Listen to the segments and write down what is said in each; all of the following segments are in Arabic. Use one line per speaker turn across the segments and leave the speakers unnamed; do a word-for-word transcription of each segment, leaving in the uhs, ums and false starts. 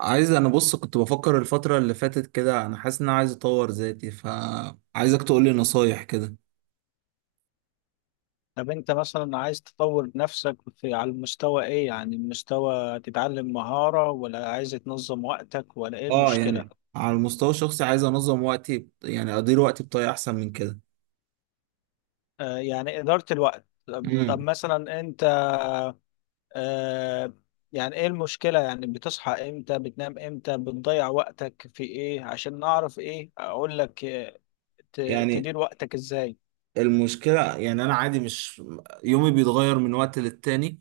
عايز انا بص، كنت بفكر الفترة اللي فاتت كده. انا حاسس ان انا عايز اطور ذاتي، فعايزك تقول لي نصايح كده.
طب انت مثلا عايز تطور نفسك في على المستوى ايه؟ يعني المستوى تتعلم مهارة، ولا عايز تنظم وقتك، ولا ايه
اه،
المشكلة؟
يعني على المستوى الشخصي عايز انظم وقتي، بط- يعني ادير وقتي بطريقة احسن من كده.
آه، يعني إدارة الوقت. طب طب
امم.
مثلا انت آه. يعني ايه المشكلة؟ يعني بتصحى امتى، بتنام امتى، بتضيع وقتك في ايه، عشان نعرف ايه اقول لك. آه، ت-
يعني
تدير وقتك ازاي؟
المشكلة، يعني انا عادي، مش يومي بيتغير من وقت للتاني.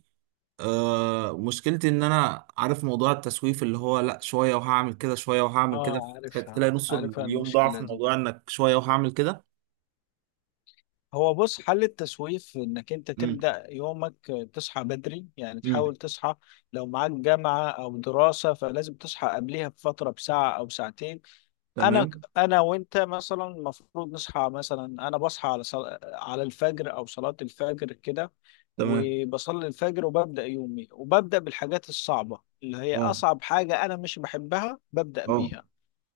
آه، مشكلتي ان انا عارف موضوع التسويف اللي هو لا، شوية وهعمل كده، شوية وهعمل كده.
اه، عارفها
تلاقي نص
عارفها
اليوم ضاع في
المشكلة دي.
موضوع انك شوية وهعمل كده.
هو بص، حل التسويف انك انت
امم.
تبدأ يومك، تصحى بدري يعني
امم.
تحاول تصحى. لو معاك جامعة او دراسة فلازم تصحى قبلها بفترة، بساعة او ساعتين. انا
تمام.
انا وانت مثلا المفروض نصحى، مثلا انا بصحى على صل... على الفجر او صلاة الفجر كده،
تمام.
وبصلي الفجر وببدأ يومي وببدأ بالحاجات الصعبة، اللي هي
اه.
اصعب حاجة انا مش بحبها ببدأ
اه.
بيها.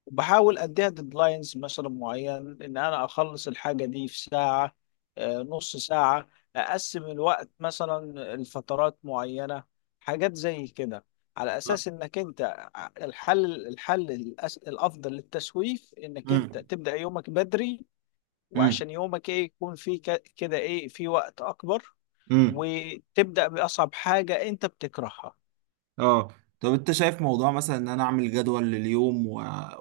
وبحاول اديها ديدلاينز مثلا معين، ان انا اخلص الحاجه دي في ساعه، آه، نص ساعه، اقسم الوقت مثلا لفترات معينه، حاجات زي كده، على اساس انك انت ع- الحل الحل الأس- الافضل للتسويف انك
امم.
انت تبدا يومك بدري،
امم.
وعشان يومك ايه يكون فيه ك- كده ايه في وقت اكبر،
امم.
وتبدا باصعب حاجه انت بتكرهها.
اه. طب انت شايف موضوع مثلا ان انا اعمل جدول لليوم و...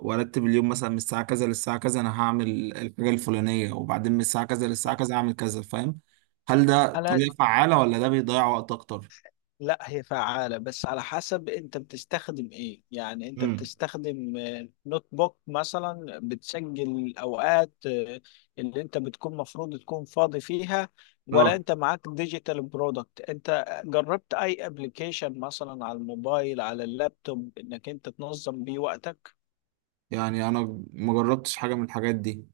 وارتب اليوم، مثلا من الساعه كذا للساعه كذا انا هعمل الحاجه الفلانيه، وبعدين من الساعه كذا للساعه كذا هعمل كذا، فاهم؟ هل ده
انا
طريقه فعاله ولا ده بيضيع وقت اكتر؟
لا، هي فعالة بس على حسب انت بتستخدم ايه. يعني انت
امم.
بتستخدم آه، نوت بوك مثلا بتسجل الاوقات آه، اللي انت بتكون مفروض تكون فاضي فيها، ولا
اه،
انت معاك ديجيتال برودكت؟ انت جربت اي ابلكيشن مثلا على الموبايل، على اللابتوب، انك انت تنظم بيه وقتك؟
يعني انا ما جربتش حاجه من الحاجات دي.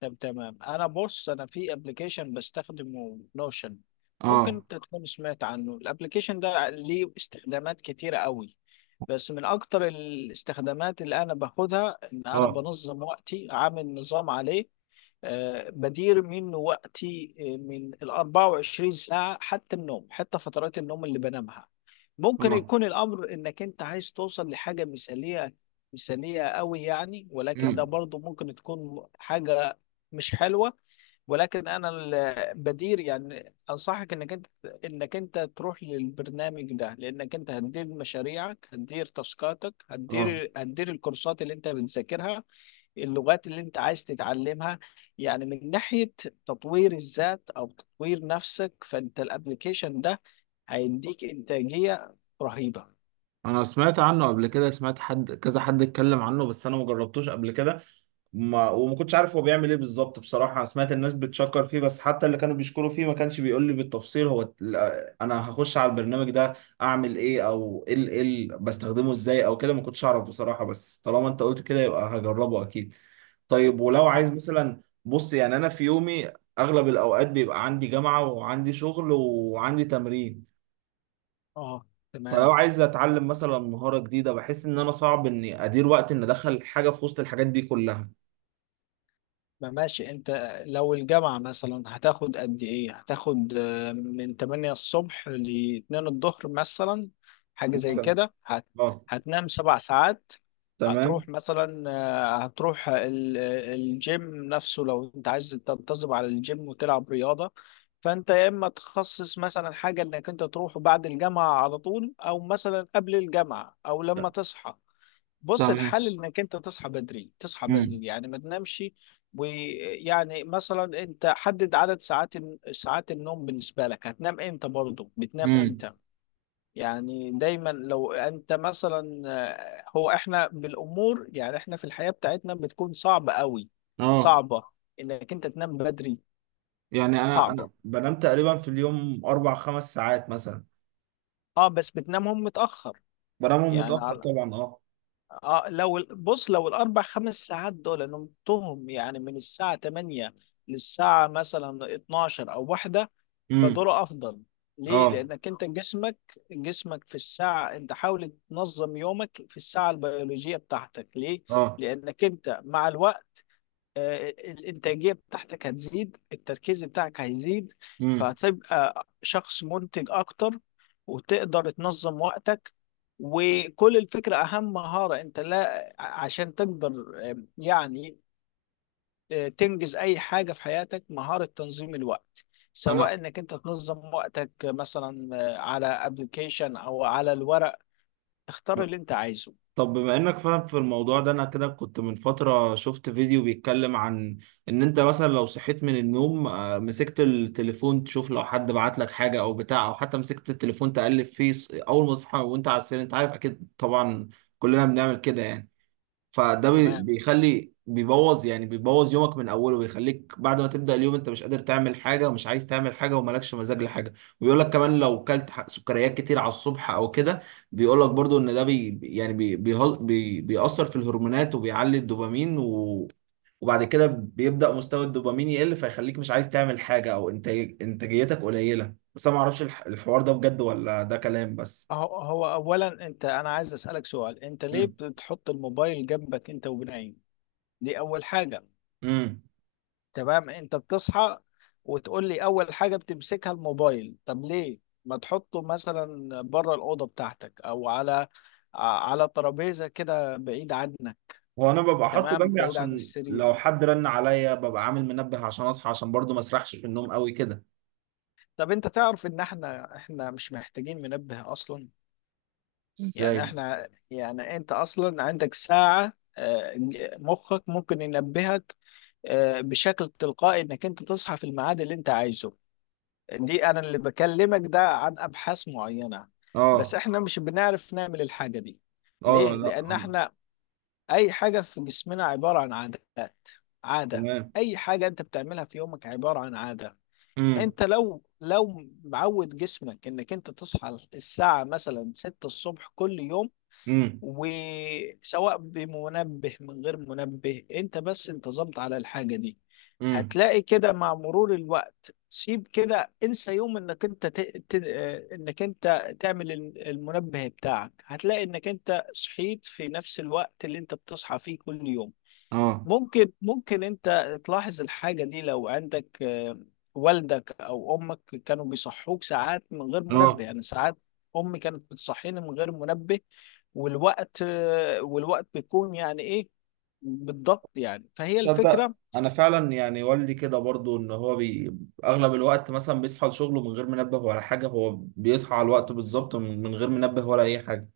طب تمام. انا بص، انا في ابلكيشن بستخدمه، نوشن. ممكن
اه.
انت تكون سمعت عنه. الابلكيشن ده ليه استخدامات كتيرة قوي، بس من اكتر الاستخدامات اللي انا باخدها ان انا
اه.
بنظم وقتي، عامل نظام عليه. آه، بدير من وقتي، آه، من ال أربعة وعشرين ساعة حتى النوم، حتى فترات النوم اللي بنامها. ممكن
اه.
يكون الأمر إنك أنت عايز توصل لحاجة مثالية، مثالية قوي يعني، ولكن ده
امم.
برضو ممكن تكون حاجة مش حلوة. ولكن أنا ال- بدير، يعني أنصحك إنك أنت إنك أنت تروح للبرنامج ده، لأنك أنت هتدير مشاريعك، هتدير تاسكاتك،
اه.
هتدير هتدير الكورسات اللي أنت بتذاكرها، اللغات اللي انت عايز تتعلمها، يعني من ناحية تطوير الذات أو تطوير نفسك. فأنت الابليكيشن ده هيديك إنتاجية رهيبة.
انا سمعت عنه قبل كده، سمعت حد كذا حد اتكلم عنه، بس انا ما جربتوش قبل كده. ما وما كنتش عارف هو بيعمل ايه بالظبط بصراحه. انا سمعت الناس بتشكر فيه، بس حتى اللي كانوا بيشكروا فيه ما كانش بيقول لي بالتفصيل. هو ت- لا، انا هخش على البرنامج ده اعمل ايه، او ايه ال- ايه ال- بستخدمه ازاي او كده. ما كنتش اعرف بصراحه، بس طالما انت قلت كده يبقى هجربه اكيد. طيب، ولو
اه،
عايز مثلا، بص يعني انا في يومي اغلب الاوقات بيبقى عندي جامعه وعندي شغل وعندي تمرين،
آه،
فلو
تمام.
عايز اتعلم مثلا مهاره جديده بحس ان انا صعب اني ادير وقت ان ادخل حاجه في وسط الحاجات دي كلها.
ما ماشي انت، لو الجامعة مثلا هتاخد قد ايه، هتاخد آه، من تمانية الصبح ل الثانية الظهر مثلا، حاجة زي
مثلا.
كده. هت...
اه.
هتنام سبع ساعات، هتروح
تمام.
مثلا، آه، هتروح ال... الجيم نفسه، لو انت عايز تنتظم على الجيم وتلعب رياضة، فانت يا اما تخصص مثلا حاجة انك انت تروح بعد الجامعة على طول، او مثلا قبل الجامعة، او لما تصحى. بص،
تمام.
الحل انك انت تصحى بدري، تصحى
امم.
بدري يعني ما تنامش. ويعني مثلا انت حدد عدد ساعات، ساعات النوم بالنسبه لك، هتنام امتى، برضه بتنام
امم.
امتى. يعني دايما لو انت مثلا، آه، هو احنا بالامور، يعني احنا في الحياه بتاعتنا بتكون صعبه قوي،
اه،
صعبه انك انت تنام بدري.
يعني انا
صعبه،
انا بنام تقريبا في اليوم اربع خمس ساعات مثلا.
اه، بس بتنامهم متاخر.
بنامهم
يعني
متاخر
على،
طبعا، اه.
اه، لو ال- بص، لو الاربع خمس ساعات دول نمتهم يعني من الساعه تمانية للساعه مثلا اتناشر او واحده،
امم.
فدول افضل. ليه؟
اه.
لانك انت جسمك، جسمك في الساعه، انت حاول تنظم يومك في الساعه البيولوجيه بتاعتك. ليه؟
اه.
لانك انت مع الوقت آه، الإنتاجية بتاعتك هتزيد، التركيز بتاعك هيزيد،
امم.
فهتبقى شخص منتج أكتر، وتقدر تنظم وقتك. وكل الفكرة، أهم مهارة أنت لا عشان تقدر، آه، يعني آه، تنجز أي حاجة في حياتك، مهارة تنظيم الوقت،
انا
سواء انك انت تنظم وقتك مثلا آه، على ابلكيشن او على الورق، اختار اللي انت عايزه.
طب بما انك فاهم في الموضوع ده، انا كده كنت من فترة شفت فيديو بيتكلم عن ان انت مثلا لو صحيت من النوم، آه، مسكت التليفون تشوف لو حد بعت لك حاجة او بتاع، او حتى مسكت التليفون تقلب فيه، ص- اول ما تصحى وانت على السرير، انت عارف اكيد طبعا، كلنا بنعمل كده يعني. فده بي-
تمام.
بيخلي بيبوظ يعني بيبوظ يومك من اوله، ويخليك بعد ما تبدأ اليوم انت مش قادر تعمل حاجه، ومش عايز تعمل حاجه، ومالكش مزاج لحاجه. ويقول لك كمان لو كلت ح- سكريات كتير على الصبح او كده، بيقول لك برضو ان ده بي يعني بي بيهز- بي بيأثر في الهرمونات وبيعلي الدوبامين، و وبعد كده بيبدأ مستوى الدوبامين يقل، فيخليك مش عايز تعمل حاجه، او انتاج انتاجيتك قليله. بس انا ما اعرفش الح- الحوار ده بجد ولا ده كلام بس.
هو هو اولا انت، انا عايز اسالك سؤال، انت ليه بتحط الموبايل جنبك انت وبنايم؟ دي اول حاجه.
امم.
تمام، انت بتصحى وتقول لي اول حاجه بتمسكها الموبايل، طب ليه ما تحطه مثلا بره الاوضه بتاعتك، او على على ترابيزه كده بعيد عنك؟
وانا ببقى حاطه
تمام،
جنبي
بعيد عن
عشان
السرير.
لو حد رن عليا، ببقى عامل منبه عشان اصحى، عشان برضو ما اسرحش في النوم قوي كده.
طب انت تعرف ان احنا احنا مش محتاجين منبه اصلا؟
ازاي؟
يعني احنا، يعني انت اصلا عندك ساعه، آه، مخك ممكن ينبهك آه، بشكل تلقائي انك انت تصحى في الميعاد اللي انت عايزه. دي انا اللي بكلمك ده عن ابحاث معينة. بس
اه.
احنا مش بنعرف نعمل الحاجة دي.
اه.
ليه؟
لا.
لان احنا اي حاجة في جسمنا عبارة عن عادات، عادة،
تمام.
اي حاجة انت بتعملها في يومك عبارة عن عادة.
امم.
انت لو لو معود جسمك انك انت تصحى الساعة مثلا ستة الصبح كل يوم،
امم.
وسواء بمنبه من غير منبه، انت بس انتظمت على الحاجة دي،
امم.
هتلاقي كده مع مرور الوقت، سيب كده، انسى يوم انك انت ت... ت... آه، انك انت تعمل ال- المنبه بتاعك، هتلاقي انك انت صحيت في نفس الوقت اللي انت بتصحى فيه كل يوم.
اه.
ممكن ممكن انت تلاحظ الحاجة دي لو عندك، آه، والدك او امك كانوا بيصحوك ساعات من غير منبه،
اه.
يعني ساعات. امي كانت بتصحيني من غير منبه، والوقت آه، والوقت بيكون يعني ايه بالضبط يعني، فهي
تصدق
الفكرة.
انا فعلا يعني والدي كده برضو ان هو بي... اغلب الوقت مثلا بيصحى لشغله من غير منبه ولا حاجه، هو بيصحى على الوقت بالظبط من من غير منبه ولا اي حاجه.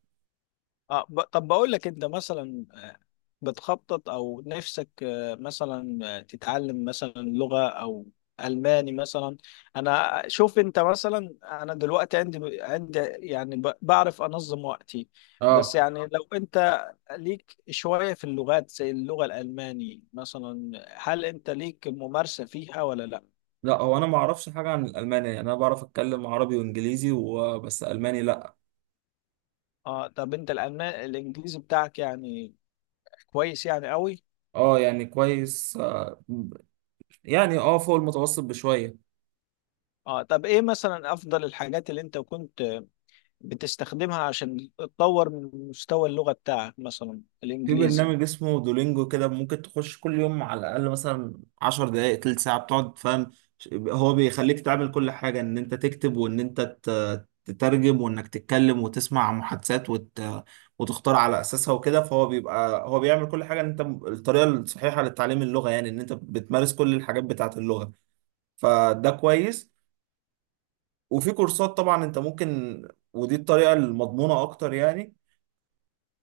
اه، ب... طب بقول لك، انت مثلا آه، بتخطط او نفسك آه، مثلا آه، تتعلم مثلا لغة، او الماني مثلا؟ انا شوف انت مثلا، انا دلوقتي عندي عندي يعني ب... بعرف انظم وقتي، بس
اه،
يعني لو انت ليك شوية في اللغات زي اللغة الالماني مثلا، هل انت ليك ممارسة فيها ولا لا؟
لا هو انا ما اعرفش حاجه عن الالماني، يعني انا بعرف اتكلم عربي وانجليزي وبس، الماني لا.
اه، طب انت الالماني، الانجليزي بتاعك يعني كويس يعني قوي؟
اه يعني كويس، آه، يعني اه فوق المتوسط بشوية.
اه، طب ايه مثلا افضل الحاجات اللي انت كنت بتستخدمها عشان تطور من مستوى اللغة بتاعك، مثلا
في
الإنجليزي؟
برنامج اسمه دولينجو كده، ممكن تخش كل يوم على الأقل مثلا عشر دقايق تلت ساعة بتقعد فاهم. هو بيخليك تعمل كل حاجة، إن أنت تكتب وإن أنت ت- تترجم وإنك تتكلم وتسمع محادثات وت... وتختار على أساسها وكده. فهو بيبقى، هو بيعمل كل حاجة، إن أنت الطريقة الصحيحة لتعليم اللغة، يعني إن أنت بتمارس كل الحاجات بتاعة اللغة. فده كويس. وفي كورسات طبعا انت ممكن، ودي الطريقه المضمونه اكتر يعني،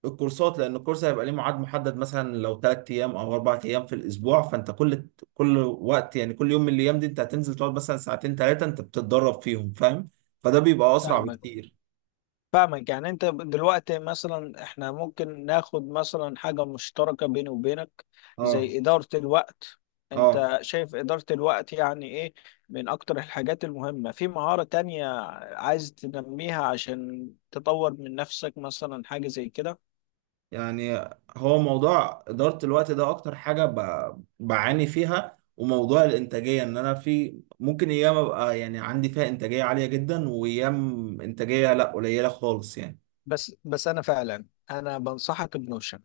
الكورسات، لان الكورس هيبقى ليه ميعاد محدد مثلا لو ثلاث ايام او اربع ايام في الاسبوع، فانت كل كل وقت يعني كل يوم من الايام دي انت هتنزل تقعد مثلا ساعتين ثلاثه انت بتتدرب فيهم فاهم. فده بيبقى اسرع
فاهمك،
بكتير.
فاهمك، يعني أنت دلوقتي مثلا، إحنا ممكن ناخد مثلا حاجة مشتركة بيني وبينك
اه.
زي إدارة الوقت.
اه،
أنت شايف إدارة الوقت يعني إيه، من أكتر الحاجات المهمة، في مهارة تانية عايز تنميها عشان تطور من نفسك، مثلا حاجة زي كده؟
يعني هو موضوع إدارة الوقت ده أكتر حاجة ب- بعاني فيها، وموضوع الإنتاجية، إن أنا في ممكن أيام أبقى يعني عندي فيها إنتاجية عالية جدا، وأيام إنتاجية لأ، قليلة خالص يعني.
بس بس، أنا فعلا أنا بنصحك بنوشن.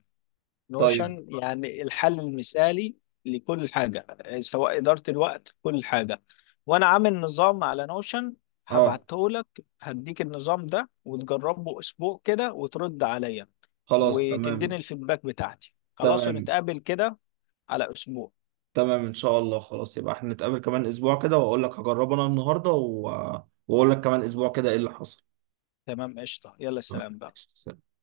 طيب.
نوشن يعني الحل المثالي لكل حاجة، آه، سواء إدارة الوقت، كل حاجة. وأنا عامل نظام على نوشن،
أه.
هبعته لك، هديك النظام ده وتجربه أسبوع كده وترد عليا،
خلاص
وتديني
تمام.
الفيدباك بتاعتي، خلاص،
تمام.
ونتقابل كده على أسبوع.
تمام إن شاء الله، خلاص يبقى إحنا نتقابل كمان أسبوع كده، وأقول لك هجربه أنا النهاردة و... وأقول لك كمان أسبوع كده إيه اللي حصل.
تمام، قشطة، يلا
آه،
سلام بقى.
ماشي.